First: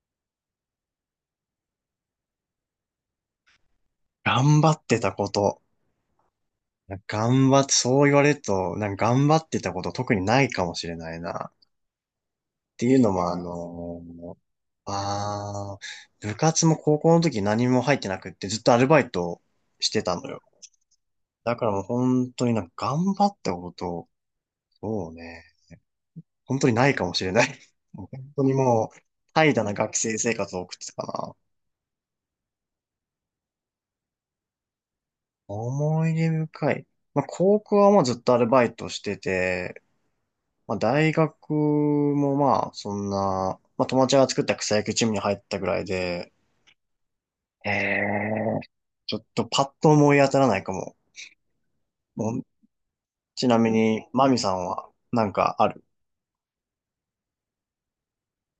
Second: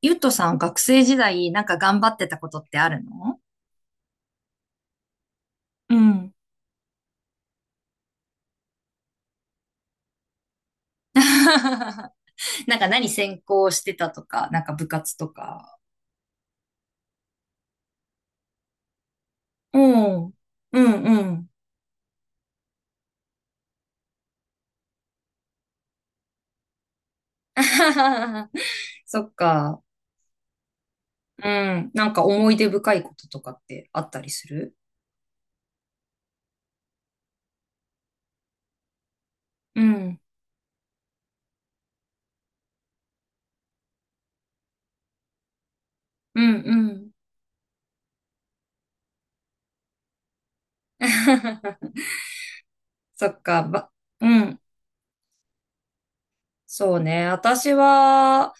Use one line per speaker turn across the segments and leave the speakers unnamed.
ゆっとさん、学生時代、なんか頑張ってたことってあるの？
頑張ってたこと。
うん。
頑張って、そう言われると、なんか頑張ってたこと特にないかもしれな いな。っ
なん
て
か
いう
何
のも、
専攻してたとか、なんか部活とか。
あ部活も高校の時何も入ってなくってずっとアルバイトしてた
お
の
う。
よ。
うんうん。
だからもう本当になんか頑張ったこと、そうね、本当にないかもしれない。もう本当 にもう、
そっ
怠惰な
か。
学生生活を送ってたかな。
うん。なんか思い出深いこととかってあったりする？
思い出深い。まあ、高校はもうずっとアルバイトして
う
て、
ん。
まあ、大学もまあ、そんな、まあ、友達が作った草野球チームに入ったぐらいで、
うん
へえ。ちょっとパッと思い当たらないかも。
うん。
もう、
そっ
ちな
か。
みに、
う
マミさ
ん。
んはなんかある？
そうね。私は、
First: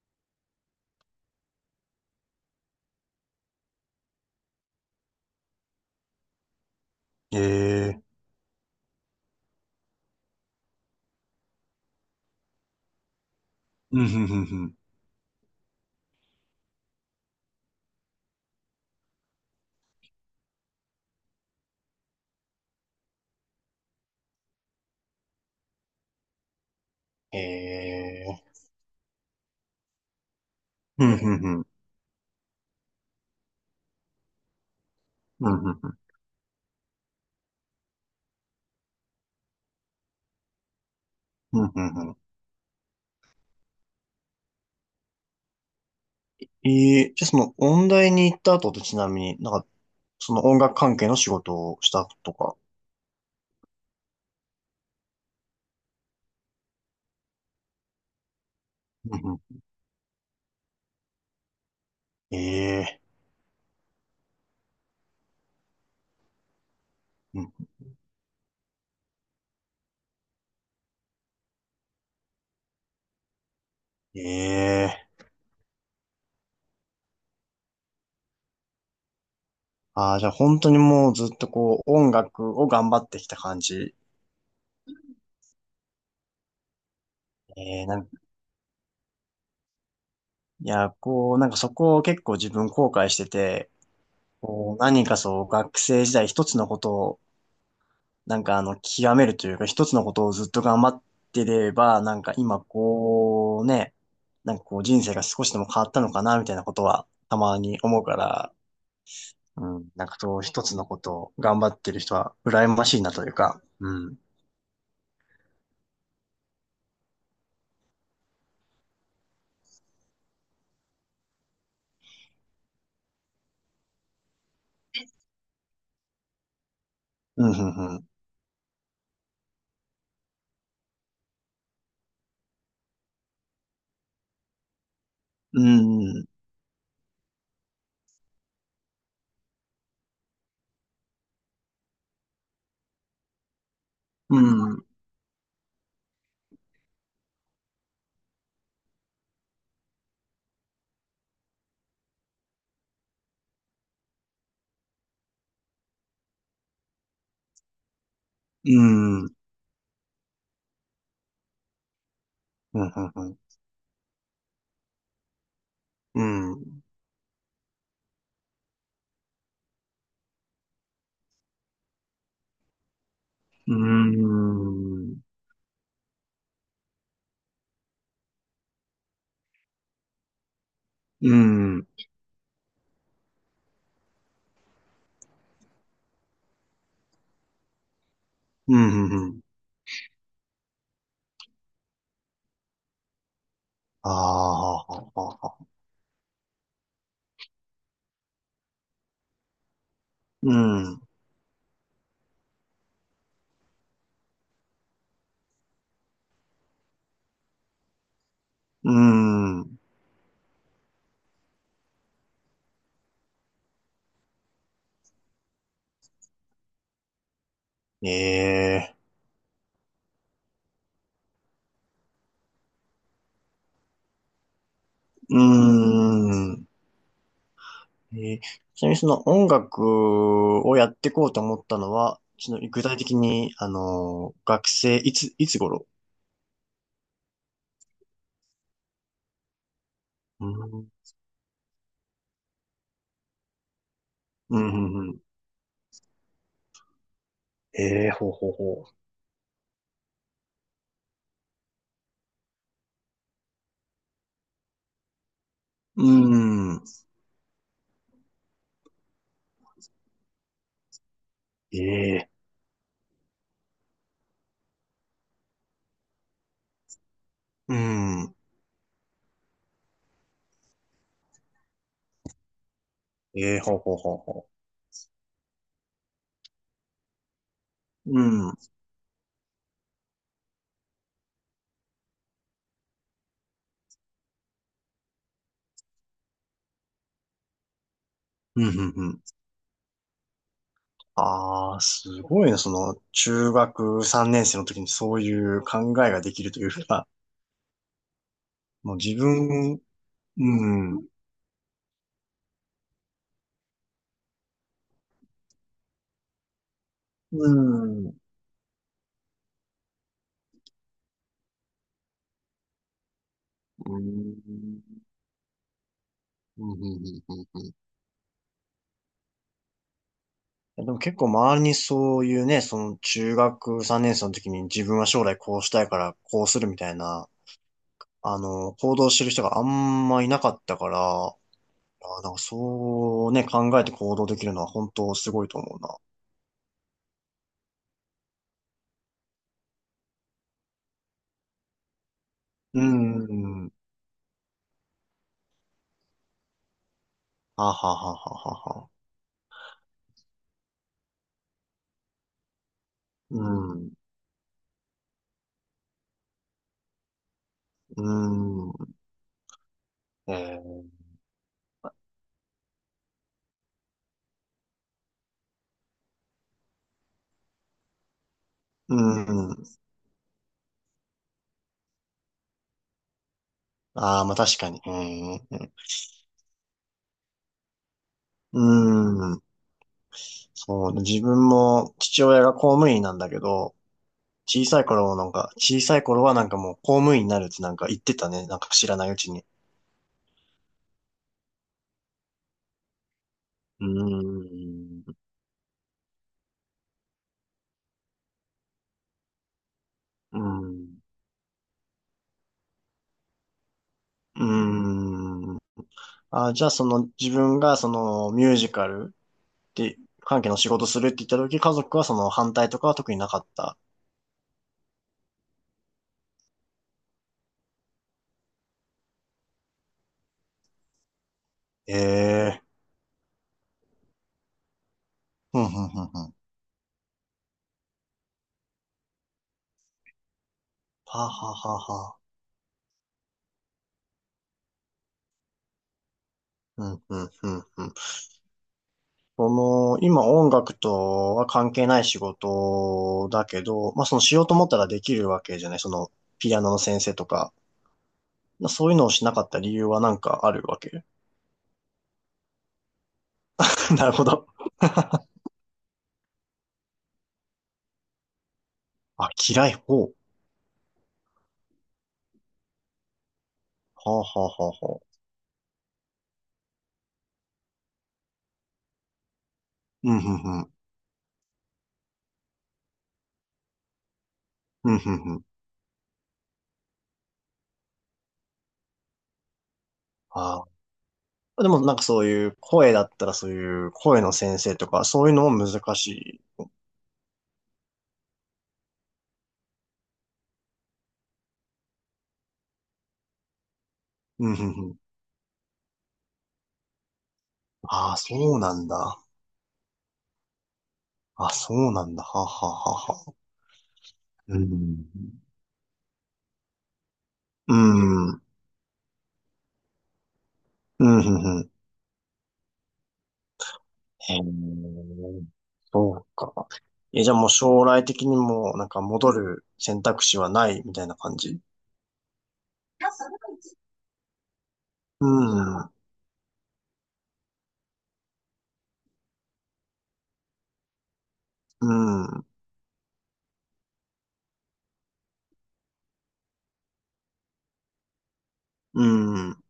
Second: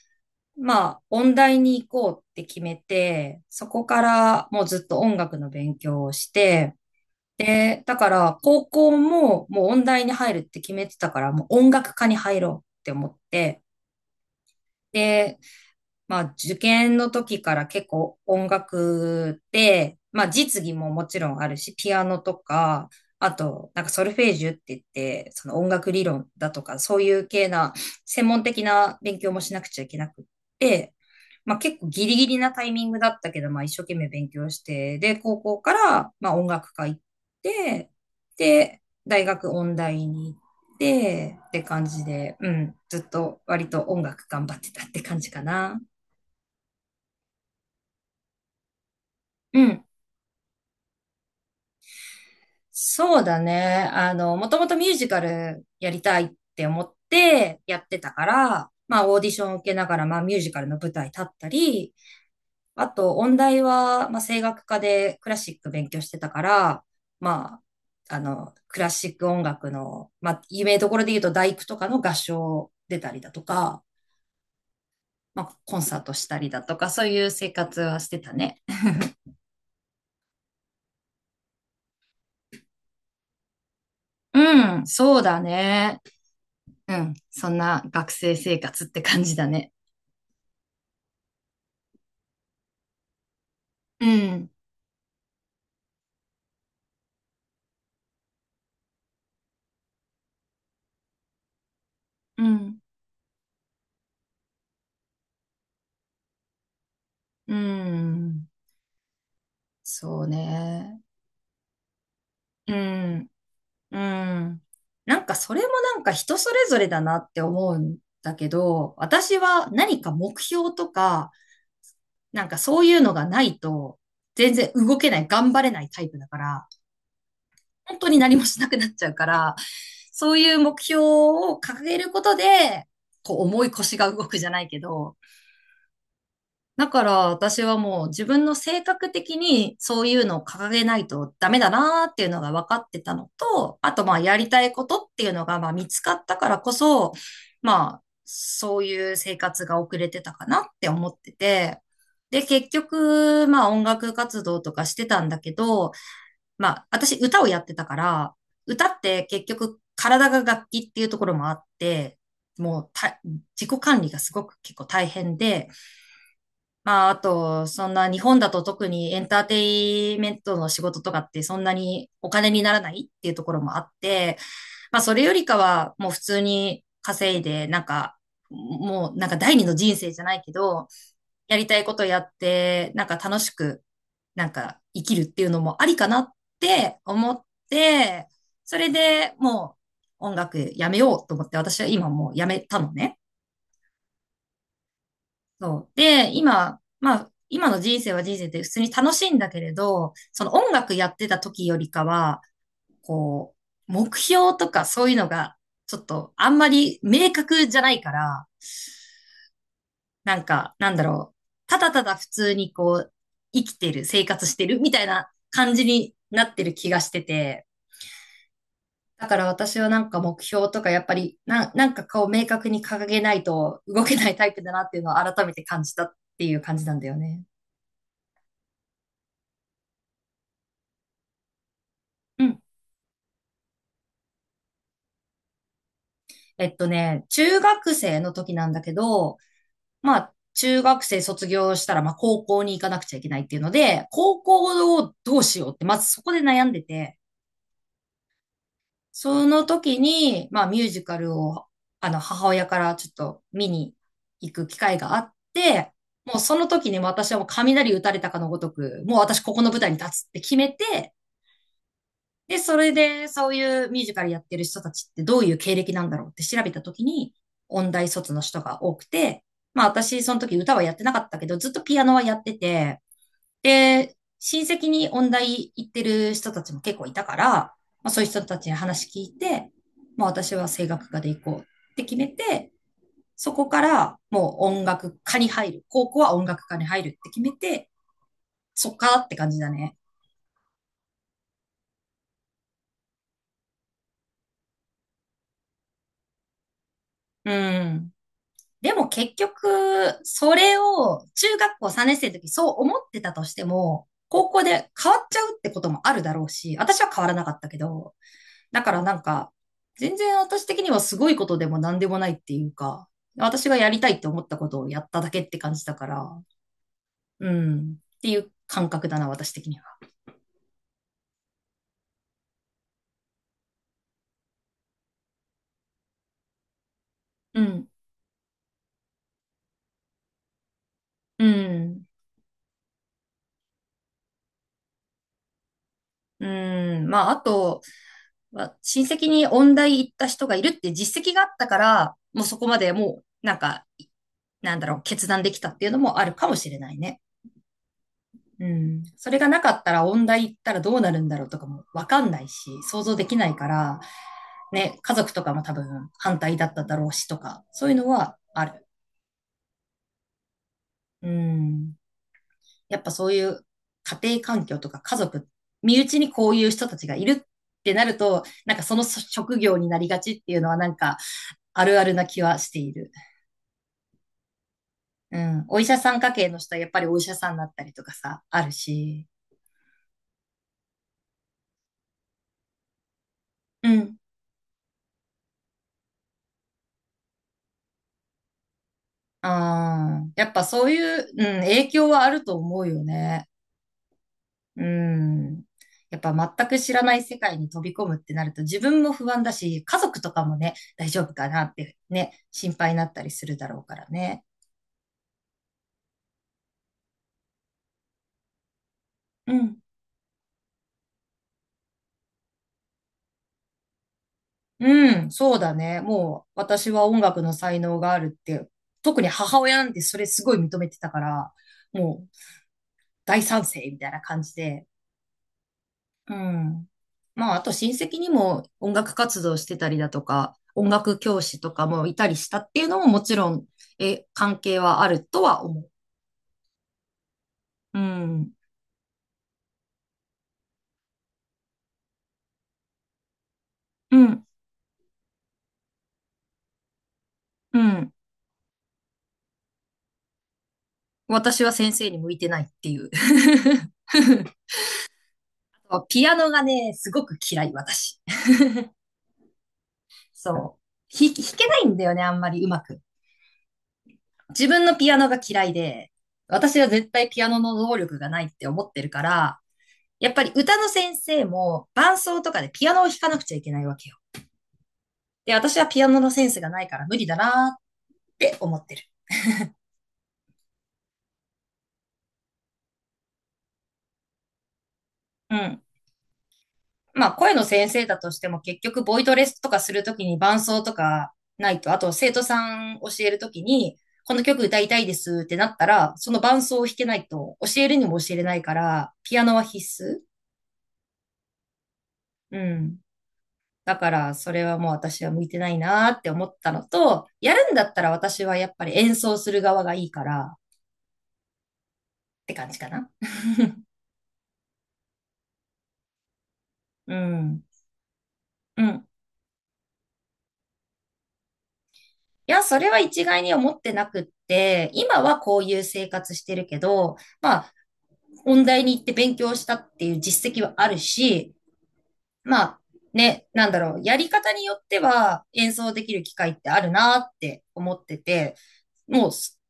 まあ、音大に行こうって決めて、そこからもうずっと音楽の勉強をして、
え
で、だ
え。
から高校ももう音大に入るって決めてたから、もう音楽科に入ろうって思って、
うん、ふんふんふん。
で、まあ、受験の時から結構音楽でまあ、実技ももちろんあるし、ピアノとか、あと、なんかソルフェージュって言って、その音楽理論だとか、そういう系な、専
ええ、
門的な勉強もしなくちゃいけなくって、
うん、ふんふ
まあ、
ん。
結構ギリギリなタイミングだったけど、まあ、一生懸命勉強して、で、高
う
校
ん、ふ
か
んふん。
ら、まあ、音楽科行って、で、大学音大に行って、って
うんふ
感
んふ
じ
ん。
で、うん、ずっと割と音楽頑張ってたって感じかな。
ええ、じゃあその、音大に行った後ってちなみになん
う
か、
ん。
その音楽関係の仕事をしたとか。
そうだね。あの、もともとミュージカルやりたいって思ってやってたから、まあ
う
オー
ん
デ
ふ
ィションを
ん。
受けながら、まあミュージカルの舞台立ったり、あ
ええ。
と音大は、まあ声楽科でクラシック勉強してたから、
うん。
まあ、あの、クラシック音楽の、まあ有名どころで言うと大工とかの合唱出たりだとか、
ええ。
まあコンサートしたりだとか、そういう生活はしてたね。
ああ、じゃあ本当にもうずっとこう音楽を頑張ってきた感じ。
うん、そうだね。うん、そんな
えー、なん
学生生活って感じだね。
いや、こう、なんかそこを結構自分後悔してて、
うん、
こう何かそう学生時代一つのことを、極めるというか一つのことをずっと頑張ってれば、なんか
う
今
ん。
こうね、なんかこう人生が少しでも変わったのかなみたいなことはた
う
まに思うか
ん、
ら、うん、なんか
そう
そう一つのこ
ね。
とを頑張ってる人は羨
う
ましいなと
ん、
いうか、う
う
ん、
ん。なんかそれもなんか人それぞれだなって思うんだけど、私は何か目標とか、なんかそういうのがないと、全然動けない、頑張れないタイプだから、
うん、う
本
ん、
当に何もしなくなっちゃうから、そういう目標を掲げることで、こう重い腰が動くじゃないけど、
うん、
だから私はもう自分の性格的にそういうのを掲げないとダメだなーっていうのが分かってたのと、あとまあや
う
りたい
ん、う
こ
ん。
とっていうのがまあ見つかったからこそ、まあそういう生活が遅れてたかなって思ってて、で結局まあ音楽活動とかしてたんだけど、まあ私歌をやってたから、
う
歌っ
ん。
て
うん、
結局体が楽器っていうところもあって、
う
もうた
ん、
自己管理がすごく結構大変で、
うん。
まあ、あと、そんな日本だと特にエンターテイメントの仕事とかってそんなにお金にならないっていうところ
う
もあって、まあ、そ
ん。
れよりかはもう普通に稼いで、なんか、もうなんか第二の人生じゃないけど、
う
やりたい
ん。
ことやって、なんか楽しく、なんか生きるっていうのもありかなって思って、
う
それ
ん。う
で
ん。
もう音楽やめようと思って私は今もうやめたのね。
ああ、はははは。
そう。で、今、まあ、今の人生は人生で普通に楽しいんだけれど、その音楽や
う
ってた時よりかは、こう、目標とかそういうのが、ちょっとあんまり明確じゃないから、
ん。うん。
なんか、なんだろう、ただただ普通にこう、生きてる、生活してるみたいな感じになってる気がしてて、
ええ。
だから私はなんか目標とかやっぱりな、なんかこう明確に掲げないと動けないタイプだなっていうのを
う
改めて感じたっていう
ん。
感じなんだよね。
えー、ちなみにその音楽をやっていこうと思ったのは、
う
その
ん。
具体的に、あの、学生、いつ頃？
中学生の時なんだけど、まあ、
う
中
ん。
学生卒業したら、まあ、高校に行かなくちゃいけないっていうので、高
う
校
ん。う
を
ん。
どうしようって、まずそこで悩んでて、
ええ、ほうほうほ
その時に、まあ、ミュージカルを、あの、母親からちょっと見に行く機会があって、
う。う
もうその
ん。
時に私はもう雷打たれたかのごとく、もう私ここの舞台に立つって決めて、
ええ。
で、それで、そういうミュージカルやってる人たちってどういう経歴なんだろうって調べたときに、
う
音大卒
ん。
の人が多くて、まあ私、その時歌はやってなかったけど、ずっとピアノはやってて、
ええ、ほうほうほ
で、
うほ
親戚に音大行ってる人たちも結構いたから、まあ
う。
そ
う
ういう人
ん。う
たちに
ん。
話聞いて、まあ私は声楽科で行こうって決めて、そこからもう音楽科に入る。高校は音楽科に入るって決めて、
う
そっか
ん。
って感じだね。
ああ、すごいね。その、中学3年生の時にそういう考えができるというか、
うん。で
もう
も
自
結
分、うん、
局、それ
うん、
を中学校3年生の時そう思ってたとしても、高校で変わっちゃうってこともあるだろうし、私は変わらな
う
かったけ
ん、う
ど、
ん、
だからなんか、全然私的にはすごいことでも何でもないっていうか、私がや
う
りたいって
ん、
思ったことをやっただけって感じだから、
うんうん。
うん、っていう感覚だな、私的には。
でも結構周りにそういうね、その中学3年生の時に自分は将来こうしたいからこうするみたいな、
うん、
行動してる人があんまいなかったから、あ
うん。
ー、なんかそうね、考えて行動できるのは本当すごいと思うな。
うん。まあ、あと、まあ親戚に音大行った人がいるって実績があったから、もうそこま
う
でもう、なん
ん、
か、なんだろう、決断できたっていうのもあるかもしれないね。
ははははは
う
は。
ん。それがなかったら音大行ったらどうなるんだろうとかもわかんないし、想像でき
う
ないか
ん、
ら、ね、家族とかも多分反対だっただろうしとか、そういう
う
のはあ
ー
る。
ん。えー、
うん。やっぱそういう家庭環境とか家族、身内にこういう人たちがいるってなると、なんか
う
その
ー
職業
ん。
になりがちっていうのはなんかあるあるな気はしている。
ああ、まあ確か
う
に。
ん。お医者さん家系の人はやっぱりお医者さんだったりとかさ、
う
あるし。
ん。うん。そうね、自分も父親が公務員なんだけど、
うん。
小さい頃もなんか、小さい頃はなんかもう公務員になるってなんか言ってたね。なんか知らないうちに。
ああ、やっぱそういう、うん、影響はあると思うよね。
う
う
ーん。
ん。やっぱ全く知らない世界に飛び込むってなると自分も不安だし、家族と
うー
かもね、
ん。
大丈夫かなってね、心配になったりするだろうから
う
ね。
ーん。あ、じゃあその自分がそのミュージカル
うん。
で関係の仕事するって言った時、家族はその反対とかは特になかった？
うん、そうだね。もう私は音楽の才能があるって、特に母親なんてそれすごい認めてたから、
え
もう
えー。
大賛成みたいな感じで、
ふんふんふんふん。は
うん。まあ、あと親戚にも音楽活動してたりだとか、音
あ
楽
は
教
あ
師と
はあ
かも
は
い
あ。
たりしたっていうのももちろん、え、関係はあるとは思
うん、うん、うん、うん。
う。うん。
その、今音楽とは関係ない仕事だけど、まあ
う
そのしよ
ん。
うと思ったらできるわけじゃない。その、ピアノの先生とか。
うん。
まあそういうのをしなかった理由はなんかあるわけ？
私は先生に向いてないっていう。
なるほど。
ピアノがね、すごく嫌い、私。
あ、嫌い方。は
そう。弾けないんだよね、あんまりうまく。
あ、はあ、はあ、
自分の
は
ピア
あ。
ノが嫌いで、私は絶対ピアノの能力がないって思ってるから、
うん、う
やっぱり
ん、うん。
歌の先生も伴奏とかでピアノを弾かなくちゃいけないわけよ。
うん、うん、うん。
で、私はピアノのセンスがないから無理だなーって思ってる。
ああ。でもなんかそういう声だったらそういう声の先生とか、そういうの
う
も
ん。
難しい？
まあ、声の先生だとしても結局ボイトレスとかするときに伴奏とかないと、あと生徒さん教えるときに、この
うん、う
曲
ん、
歌
う
いた
ん。
いですってなったら、その伴奏を弾けないと教えるに
ああ、
も教えれな
そう
いか
なん
ら、
だ。
ピアノは必須。
あ、そうなんだ。はあ、
う
はあ、は
ん。
あ、はあ。
だから、そ
う
れはもう私は
ん。
向いてないなーって思ったのと、やるん
う
だったら
ん
私はやっぱり演奏する側がいいからっ
うん、うん、うん。
て感じかな。
へえ、そうか。
う
え、じゃあもう
ん。
将来的にも、
う
なんか
ん。
戻る選択肢はないみたいな感じ？
いや、それは一概に思ってなくって、今
う
はこう
ん、
い
う
う
ん、
生活してるけど、まあ、音大に行って勉強したっていう実績はあるし、まあ、ね、なんだろう、やり方によっては演奏できる機会ってあるなって思ってて、
う
もう
ん、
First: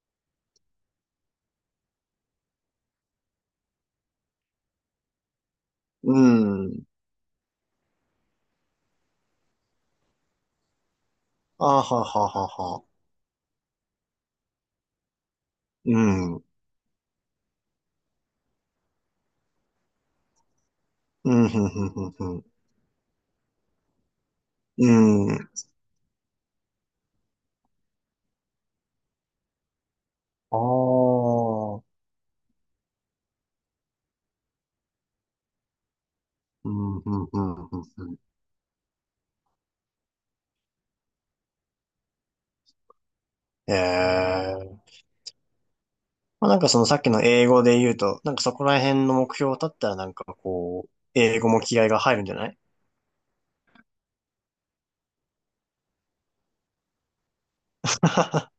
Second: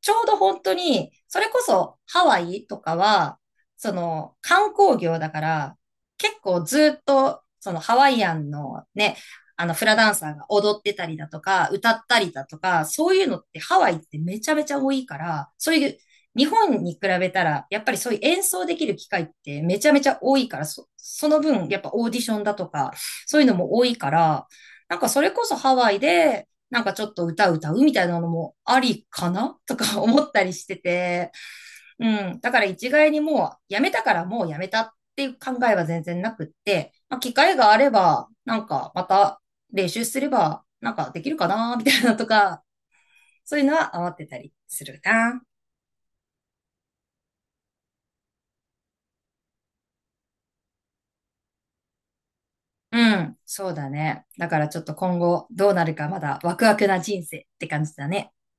ちょうど本当に、それこそハワイとかは、その観光業だから、
う
結構
ん。
ずっと、そのハワイアンのね、あのフラダンサーが踊ってたりだと
あ
か、
は
歌った
は
りだ
は
と
は。
か、そういうのってハワイってめちゃめちゃ多いから、そうい
う
う
ん、うん、
日本に比べたら、やっぱりそういう演奏できる機会ってめちゃめちゃ多いから、そ、そ
う
の
ん、う
分、やっぱオー
ん、
ディ
う
ション
ん。
だとか、そういうのも多いから、
う
なんかそ
ん
れ
う
こ
ん。
そハワイで、なんかちょっと歌歌うみたいなのもありかな とか思ったり
あ
してて、
あ、
うん。だから一概にもうやめたからもうやめたっていう考えは全然なくっ
う
て、
ん、うん、う
まあ、
ん、
機
うん
会があ
うん
れ
うんうん。
ば、なんかまた練習すれば、なんかできるかなみたいなとか、そういう
え
のは思ってたり
え
す
ー。
るな。
まあ、なんかそのさっきの英語で言うと、なんかそこら辺の目標を立ったらなんかこう、英語も気合が入るんじゃない？
うん、そうだね。だからちょっと今後どうなるかまだワクワクな人生って感じだね。